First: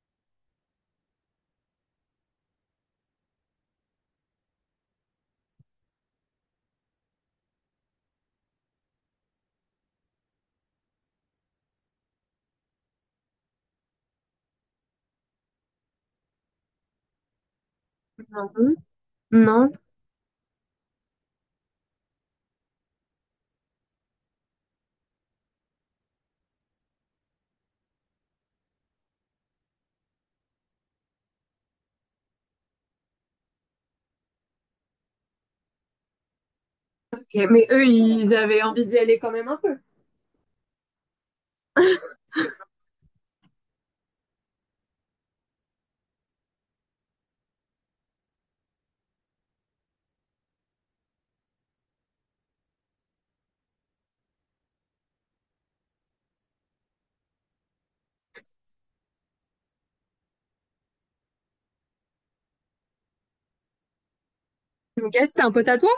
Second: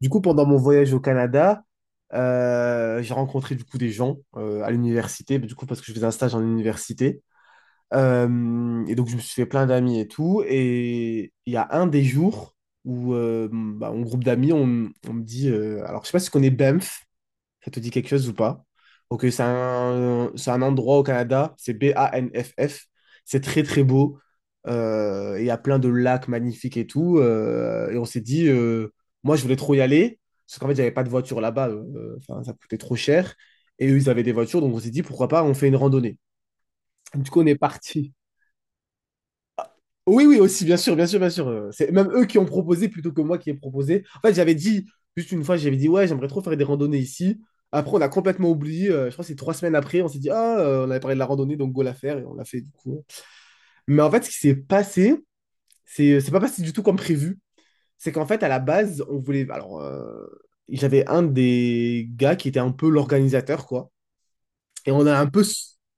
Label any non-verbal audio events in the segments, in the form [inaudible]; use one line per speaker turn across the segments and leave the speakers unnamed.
Du coup, pendant mon voyage au Canada, j'ai rencontré du coup des gens à l'université, du coup parce que je faisais un stage en université. Et donc je me suis fait plein d'amis et tout. Et il y a un des jours où bah, mon groupe d'amis, on me dit, alors je sais pas si tu connais Banff, ça te dit quelque chose ou
Non
pas?
plus.
Ok, c'est
Non.
un, c'est un endroit au Canada, c'est Banff. C'est très très beau. Il y a plein de lacs magnifiques et tout. Et on s'est dit, moi je voulais trop y aller, parce qu'en fait j'avais pas de voiture là-bas, enfin, ça coûtait trop cher. Et eux ils avaient des voitures, donc on s'est dit pourquoi pas on fait une randonnée. Du
Ok,
coup on est
mais eux,
parti.
ils avaient envie d'y aller quand même un peu.
Oui, oui, aussi, bien sûr, bien sûr, bien sûr. C'est même eux qui ont proposé plutôt que moi qui ai proposé. En fait, j'avais dit, juste une fois, j'avais dit, ouais, j'aimerais trop faire des randonnées ici. Après, on a complètement oublié. Je crois que c'est 3 semaines après, on s'est dit, ah, on avait parlé de la randonnée, donc go la faire, et on l'a fait du coup. Mais en fait, ce qui s'est passé, c'est pas passé du tout comme prévu. C'est qu'en fait, à la base, on voulait. Alors, j'avais un des gars qui était un peu l'organisateur, quoi. Et on
Ok,
a un
c'était
peu.
un pote à toi?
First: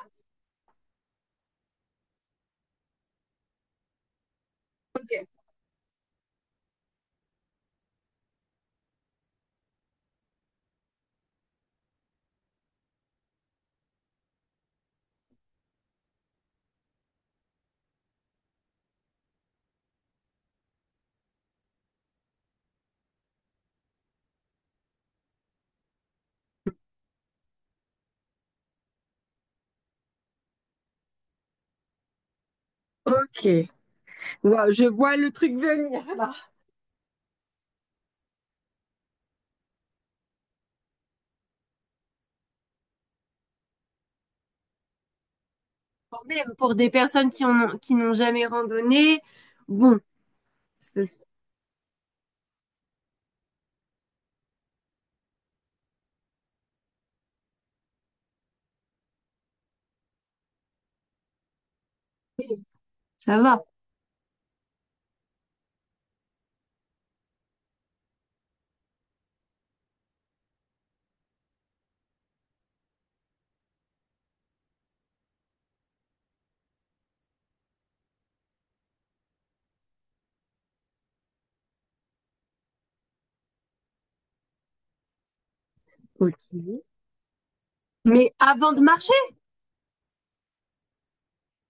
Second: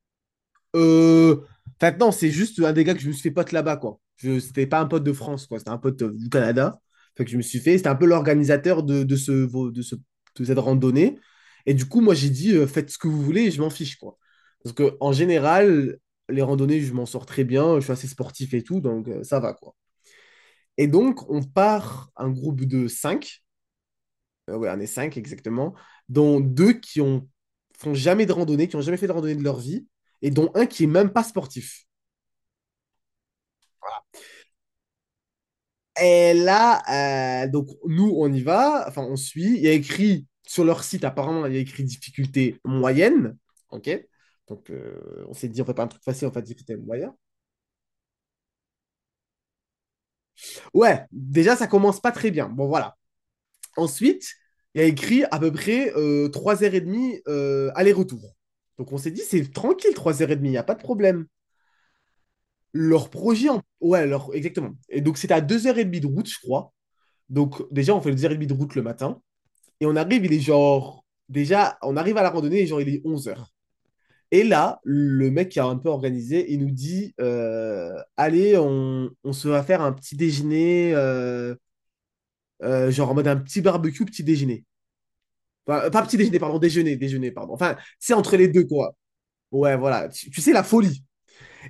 Euh, enfin, non, c'est juste un des gars que je me suis fait pote là-bas, quoi. C'était pas un pote de
Ok.
France, quoi. C'était un pote du Canada. Fait que je me suis fait. C'était un peu l'organisateur de, ce, de cette randonnée. Et du coup, moi, j'ai dit, faites ce que vous voulez, je m'en fiche, quoi. Parce que, en général, les randonnées, je m'en sors très bien. Je suis assez sportif et tout, donc ça va, quoi. Et donc, on part un groupe de 5. Ouais, on est 5 exactement. Dont deux font jamais de randonnée, qui ont jamais fait de randonnée de leur vie. Et dont un qui est même pas sportif.
Ok. Wow, je vois le truc venir
Et
là.
là, donc nous, on y va, enfin, on suit. Il y a écrit sur leur site, apparemment, il y a écrit difficulté moyenne. OK? Donc, on s'est dit, on fait pas un truc
Bon,
facile, on fait
même pour
difficulté
des
moyenne.
personnes qui en ont, qui n'ont jamais randonné, bon, ça,
Ouais, déjà, ça commence pas très bien. Bon, voilà. Ensuite, il y a écrit à peu près 3h30 aller-retour. Donc, on s'est dit, c'est tranquille, 3h30, il n'y a pas de problème. Leur
ça
projet,
va.
ouais, leur, exactement. Et donc, c'était à 2h30 de route, je crois. Donc, déjà, on fait 2h30 de route le matin. Et on arrive, il est genre. Déjà, on arrive à la randonnée, et genre, il est 11h. Et là, le mec qui a un peu organisé, il nous dit allez, on se va faire un petit déjeuner, genre en mode un petit barbecue, petit déjeuner. Enfin, pas petit déjeuner,
Ok.
pardon, déjeuner, déjeuner, pardon. Enfin, c'est
Mais
entre les deux,
avant de
quoi.
marcher,
Ouais, voilà. Tu sais, la folie.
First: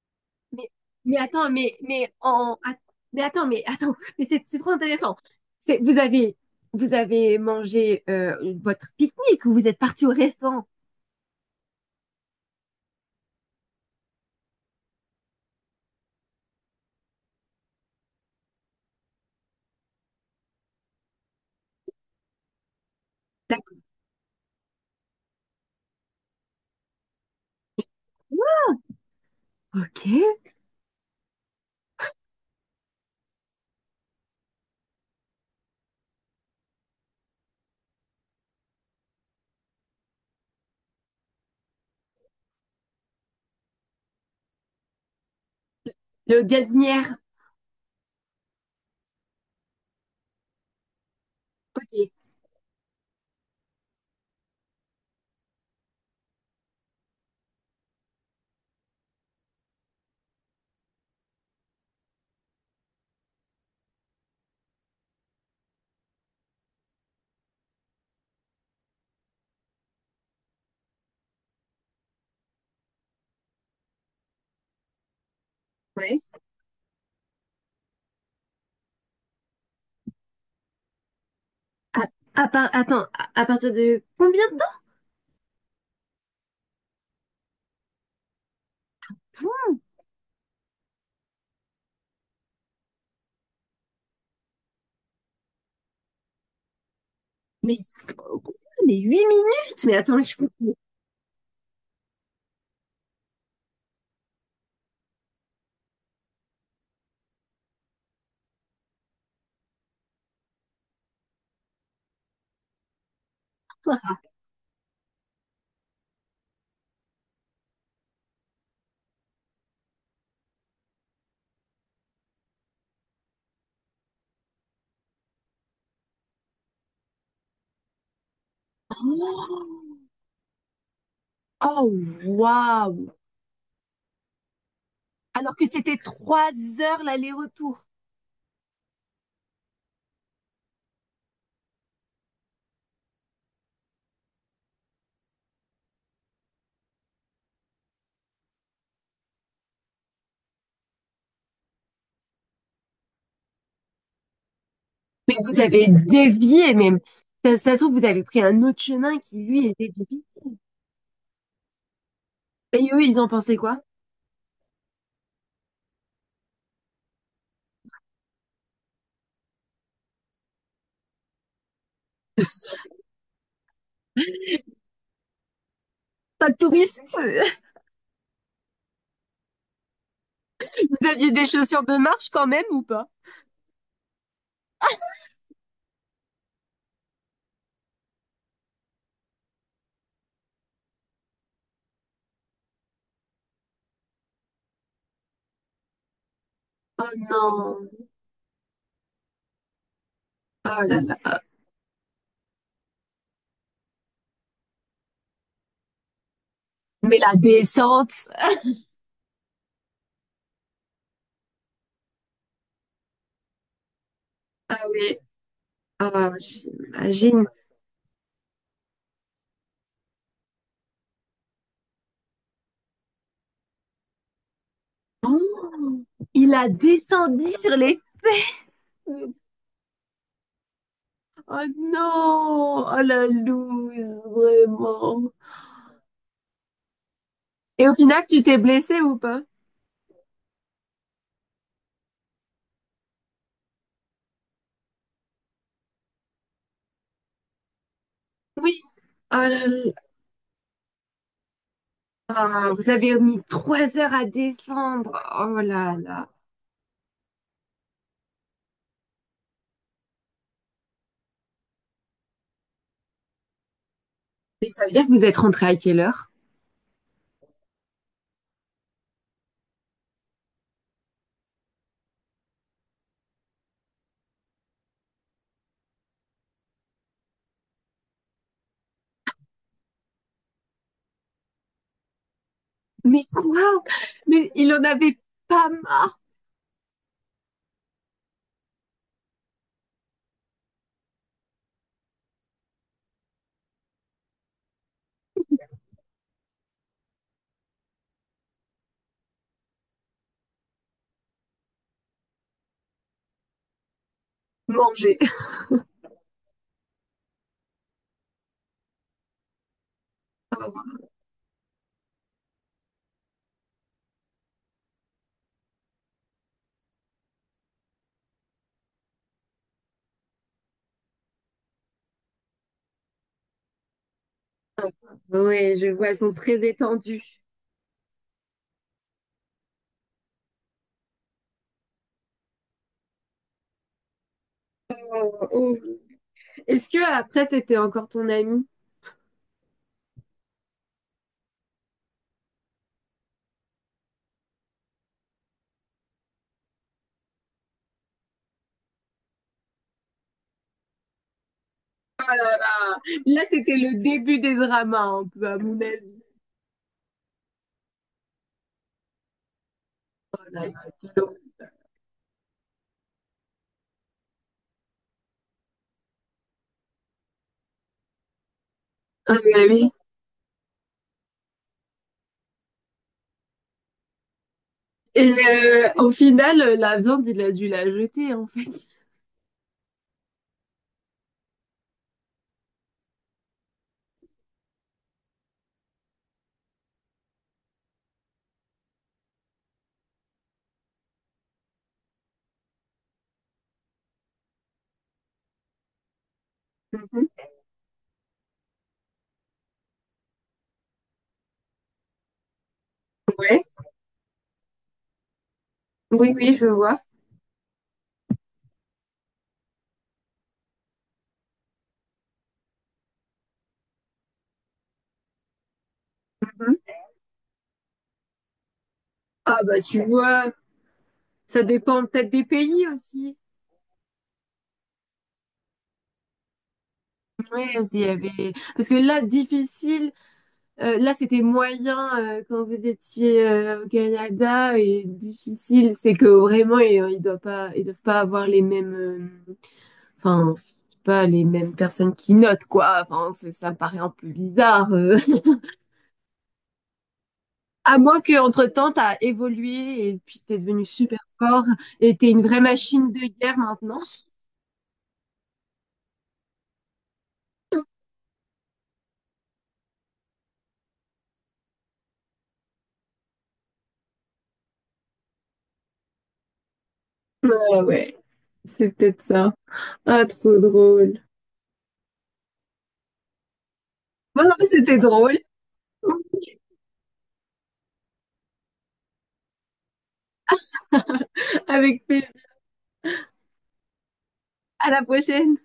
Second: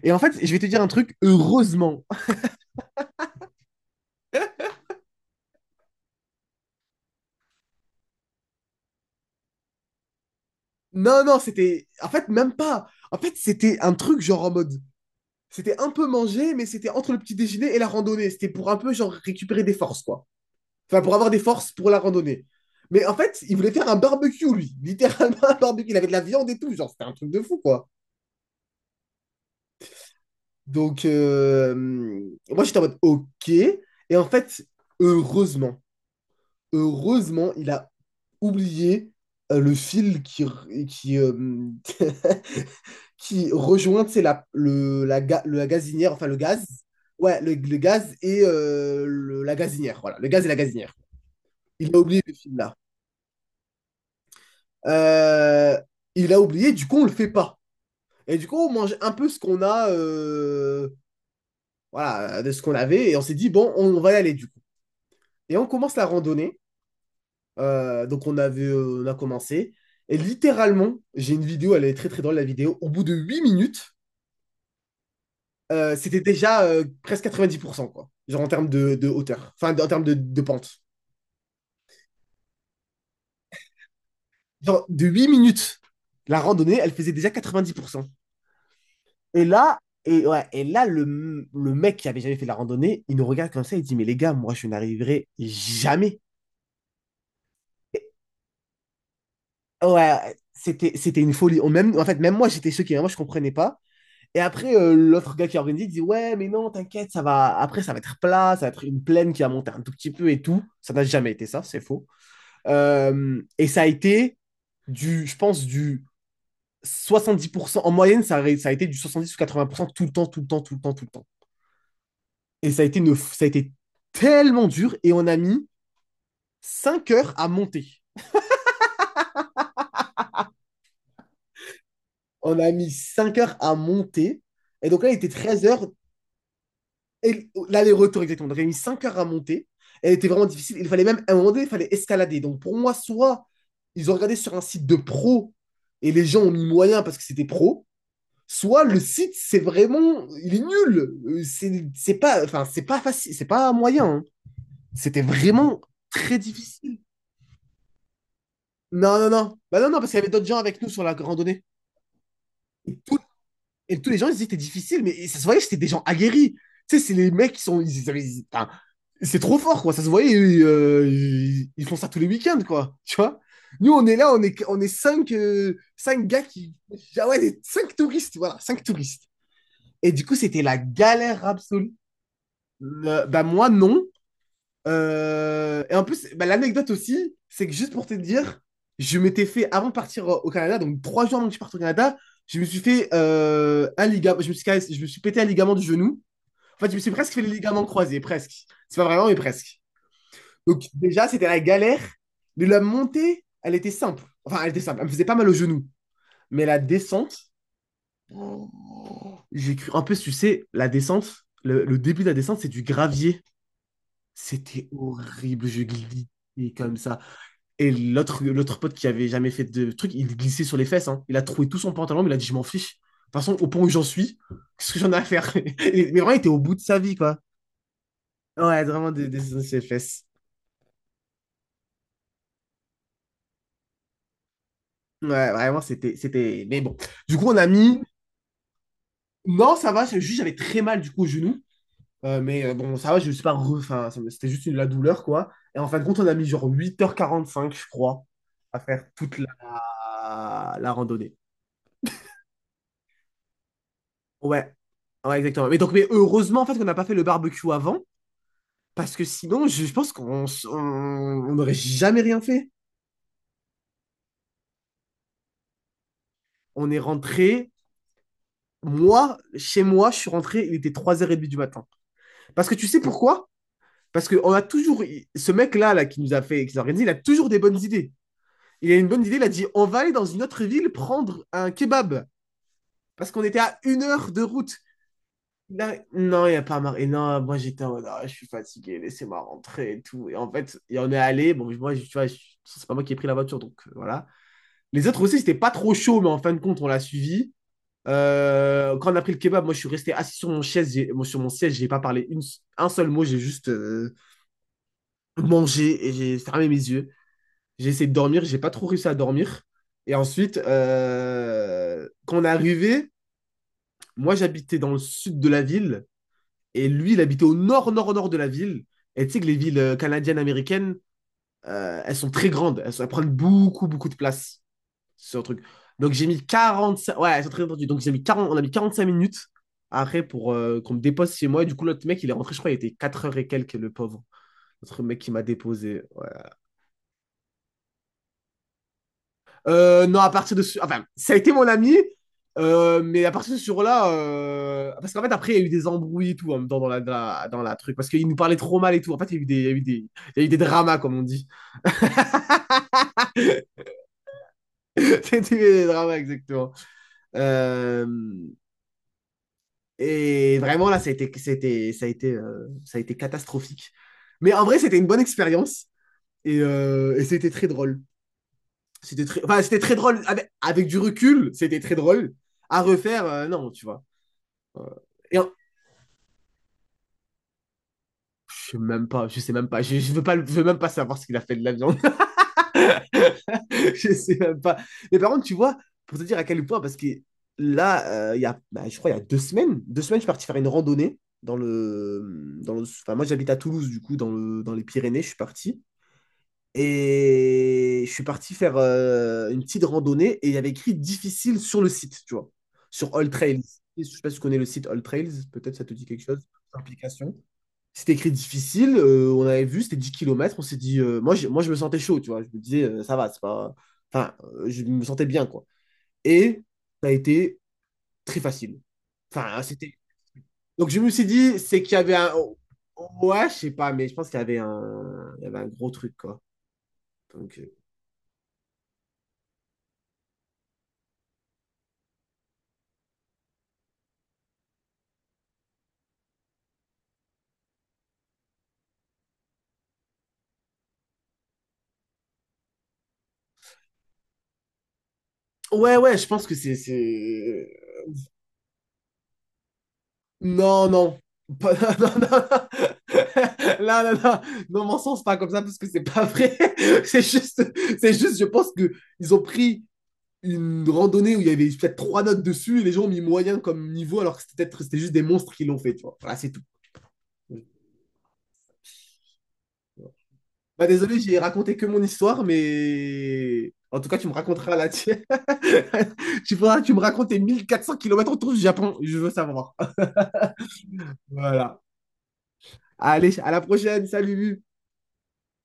Et en fait, je vais te
mais,
dire un truc,
mais attends,
heureusement.
mais
[laughs]
en, att- mais attends, mais attends, mais c'est trop intéressant. C'est, vous avez mangé votre pique-nique ou vous êtes parti au restaurant?
Non, non, c'était. En fait, même pas. En fait, c'était un truc genre en mode. C'était un peu manger, mais c'était entre le petit déjeuner et la randonnée. C'était pour un peu genre récupérer des forces, quoi. Enfin, pour avoir des forces pour la randonnée. Mais en fait, il voulait
D'accord.
faire un barbecue, lui. [laughs] Littéralement un barbecue. Il avait de la viande et tout. Genre, c'était un truc de fou, quoi.
Ok.
Donc, moi, j'étais en mode OK. Et en fait, heureusement, heureusement, il a oublié le fil qui, qui, euh, [laughs] qui rejoint, c'est la gazinière, enfin le
Le
gaz.
gazinière.
Ouais, le gaz et la gazinière. Voilà, le gaz et la gazinière.
Ok.
Il a oublié le film là. Euh, il a oublié, du coup, on le fait pas. Et du coup, on mange un peu ce qu'on a, voilà, de ce qu'on avait. Et on s'est dit, bon, va y aller du coup. Et on commence la randonnée. Donc, on a commencé. Et littéralement, j'ai une vidéo, elle est très très drôle la vidéo. Au bout de 8 minutes, c'était
Ouais.
déjà presque 90%, quoi. Genre en termes de hauteur, enfin en termes de pente.
À, à partir de combien de temps?
Genre de 8 minutes, la randonnée, elle faisait déjà 90%. Et
Quoi?
là, et ouais, et là le mec qui avait jamais fait la randonnée, il nous regarde comme ça, il dit, mais les gars, moi, je n'arriverai jamais.
Mais,
Et-
quoi, mais 8 minutes? Mais attends,
ouais,
je comprends
c'était une folie. Même, en fait, même moi, j'étais choqué, hein, moi, je comprenais pas. Et après, l'autre gars qui a organisé, il dit, ouais, mais non, t'inquiète, ça va, après, ça va être plat, ça va être une plaine qui va monter un tout petit peu et tout. Ça n'a jamais été ça, c'est faux. Et ça a
pas.
été du, je pense, du 70%. En moyenne, ça a été du 70 ou 80% tout le temps, tout le temps, tout le temps, tout le temps. Et ça a été tellement dur et on a mis 5 heures à monter.
Oh, oh,
On a mis
waouh!
5 heures à monter. Et donc là, il était
Alors
13
que
heures.
c'était 3 heures
Et
l'aller-retour.
l'aller-retour, exactement. Donc, il a mis 5 heures à monter. Elle était vraiment difficile. Il fallait même, à un moment donné, il fallait escalader. Donc pour moi, soit ils ont regardé sur un site de pro et les gens ont mis moyen parce que c'était pro, soit le site, c'est vraiment, il est nul. C'est pas, enfin, c'est pas facile, c'est pas moyen, hein. C'était
Mais vous
vraiment
avez
très
dévié
difficile.
même. Ça se trouve, vous avez pris un autre
Non,
chemin
non,
qui,
non.
lui,
Bah non,
était
non, parce qu'il y
difficile.
avait d'autres gens avec nous sur la randonnée.
Et
Et,
eux,
tout-
ils en pensaient quoi?
et tous les gens, ils disaient que c'était difficile, mais ça se voyait que c'était des gens aguerris. Tu sais, c'est les mecs qui sont, enfin, c'est trop fort, quoi. Ça se voyait, ils font ça tous les week-ends, quoi. Tu vois? Nous, on est là, on est cinq, cinq gars
Pas de
qui.
touristes?
Ah ouais,
[laughs]
cinq touristes, voilà, cinq touristes. Et du coup, c'était la
Vous aviez
galère
des chaussures
absolue.
de marche quand même ou pas?
Bah moi non. Et en plus, bah, l'anecdote aussi, c'est que juste pour te dire, je m'étais fait, avant de partir au Canada, donc 3 jours avant que je parte au Canada, je me suis fait un ligament, je me suis pété un ligament du genou. En fait, je me
Oh
suis presque fait les ligaments
non!
croisés, presque. C'est pas vraiment, mais presque. Donc
Oh là
déjà,
là!
c'était la galère, mais la montée, elle était simple. Enfin, elle était simple, elle me faisait pas mal au genou. Mais la
Mais la
descente,
descente,
j'ai cru, en plus, tu sais, la descente, le début de la descente, c'est du gravier.
ah
C'était
oui!
horrible, je
Ah,
glissais comme ça.
j'imagine.
Et l'autre pote qui avait jamais fait de truc, il glissait sur les fesses, hein. Il a troué tout son pantalon, mais il a dit, je m'en fiche. De toute façon, au point où j'en suis, [laughs] qu'est-ce que j'en ai à faire? [laughs]
Oh,
Mais vraiment, il était
il
au
a
bout de sa vie, quoi.
descendu sur les
Ouais, vraiment, des
feux.
des sur les fesses.
Oh non! Oh la loose, vraiment.
Ouais, vraiment, c'était. Mais bon, du coup, on a
Et au
mis.
final, tu t'es blessé ou pas?
Non, ça va, c'est juste, j'avais très mal, du coup, au genou. Mais bon, ça va, je me suis pas, enfin, c'était juste la douleur, quoi. Et en fin de compte, on a mis genre 8h45 je crois,
Oui.
à faire
Oh
toute la,
là là.
la randonnée.
Ah, vous avez mis trois heures à
Ouais,
descendre.
ouais,
Oh
exactement. Mais donc,
là
mais
là.
heureusement en fait qu'on n'a pas fait le barbecue avant, parce que sinon, je pense qu'on s- on n'aurait jamais rien fait.
Mais ça veut dire que vous êtes rentré à quelle heure?
On est rentré, moi, chez moi, je suis rentré, il était 3h30 du matin. Parce que tu sais pourquoi? Parce que on a toujours, ce mec-là, là, qui nous a fait, qui nous a organisé, il a toujours des bonnes idées. Il a une bonne idée, il a dit, on va aller dans une autre ville prendre un kebab.
Mais
Parce qu'on était à
quoi?
1 heure de
Mais il
route.
en avait pas
Là,
marre.
non, il n'y a pas marre. Et non, moi j'étais en mode, ah, je suis fatigué, laissez-moi rentrer et tout. Et en fait, il y en est allé. Bon, moi, tu vois, c'est pas moi qui ai pris la voiture, donc voilà. Les autres aussi, c'était pas trop chaud, mais en fin de compte, on l'a suivi. Quand on a pris le kebab, moi je suis resté assis sur mon chaise, moi, sur mon siège, j'ai pas parlé un seul mot, j'ai juste
Manger.
mangé et j'ai fermé mes yeux. J'ai essayé de dormir, j'ai pas trop réussi à dormir. Et ensuite, quand on est arrivé, moi j'habitais dans le sud de la ville. Et lui, il habitait au nord-nord-nord de la ville. Et tu sais que les villes canadiennes, américaines, elles sont très grandes. Elles prennent beaucoup, beaucoup de place. C'est un truc.
Ouais, je vois,
Donc
elles
j'ai
sont
mis
très
45. Ouais,
étendues.
elles sont très entendues. On a mis 45 minutes après pour qu'on me dépose chez moi. Et du coup, l'autre mec, il est rentré, je crois, il était 4 heures et quelques, le pauvre. L'autre mec qui
Oh,
m'a
oh.
déposé.
Est-ce que après, c'était encore ton ami?
Non, à partir de ce... enfin, ça a été mon ami, mais à partir de ce jour-là, parce qu'en fait, après, il y a eu des embrouilles et tout en même temps dans la, dans la truc. Parce qu'il nous parlait trop mal et tout. En fait, il y a eu des dramas, comme on dit.
Là, c'était le début des
[laughs]
dramas, un
C'était
peu, à mon
des dramas,
avis.
exactement. Euh, Et
La
vraiment, là,
Nutella.
ça a été catastrophique. Mais en vrai, c'était une bonne expérience. Et c'était très drôle. C'était
Ah
très,
bah
enfin, c'était
oui.
très drôle. Avec du recul, c'était très drôle. À refaire, non, tu vois. Euh,
Et
et en-
au final, la viande, il a dû la jeter, en
Je
fait.
sais même pas, je sais même pas, je veux même pas savoir ce qu'il a fait de la viande. [laughs] Je sais même pas. Mais par contre, tu vois, pour te dire à quel point, parce que là, il y a, bah, je crois, il y a deux semaines, je suis parti faire une randonnée enfin, moi j'habite à Toulouse, du coup, dans les Pyrénées, je suis parti.
Mhm.
Et je suis parti faire une petite randonnée et il y avait écrit difficile sur le site, tu vois, sur All Trails.
Ouais.
Je sais pas si tu connais le site All Trails, peut-être ça te dit quelque
Oui,
chose,
oui, je vois.
application. C'était écrit difficile, on avait vu, c'était 10 kilomètres. On s'est dit, moi, moi je me sentais chaud, tu vois, je me disais, ça va, c'est pas... enfin, je me sentais bien, quoi. Et ça a été très facile.
Ah
Enfin,
bah
c'était...
tu vois,
Donc je me suis dit,
ça
c'est qu'il y
dépend
avait
peut-être
un.
des pays aussi.
Ouais, je sais pas, mais je pense qu'il y avait un. Il y avait un gros truc, quoi. Donc,
Ouais, s'il y avait... Parce que là, difficile, là c'était moyen quand vous étiez au Canada et difficile, c'est que vraiment et, ils doivent pas avoir les mêmes, enfin, je sais pas les mêmes personnes qui notent quoi. Enfin, c'est- ça me paraît un peu bizarre.
ouais, ouais, je pense que
À moins qu'entre-temps, t'as évolué et puis t'es devenu
non, non.
super fort
[laughs] Non,
et
non,
t'es une vraie
non.
machine de
[laughs]
guerre maintenant.
Là, là, là. Non, mon sens, c'est pas comme ça, parce que c'est pas vrai. [laughs] C'est juste, je pense que ils ont pris une randonnée où il y avait peut-être trois notes dessus et les gens ont mis moyen comme niveau alors que c'était juste des monstres qui l'ont fait, tu vois. Voilà, c'est tout.
Ah ouais, c'est peut-être ça. Ah, trop
Bah désolé,
drôle.
j'ai raconté que mon histoire, mais en tout cas, tu me
Bon, non, mais
raconteras la
c'était
tienne.
drôle.
[laughs]
[laughs]
Tu faudras que tu me racontes tes 1 400 kilomètres autour du Japon, je veux savoir. Voilà.
Avec plaisir.
Allez, à la prochaine, salut.
À la prochaine.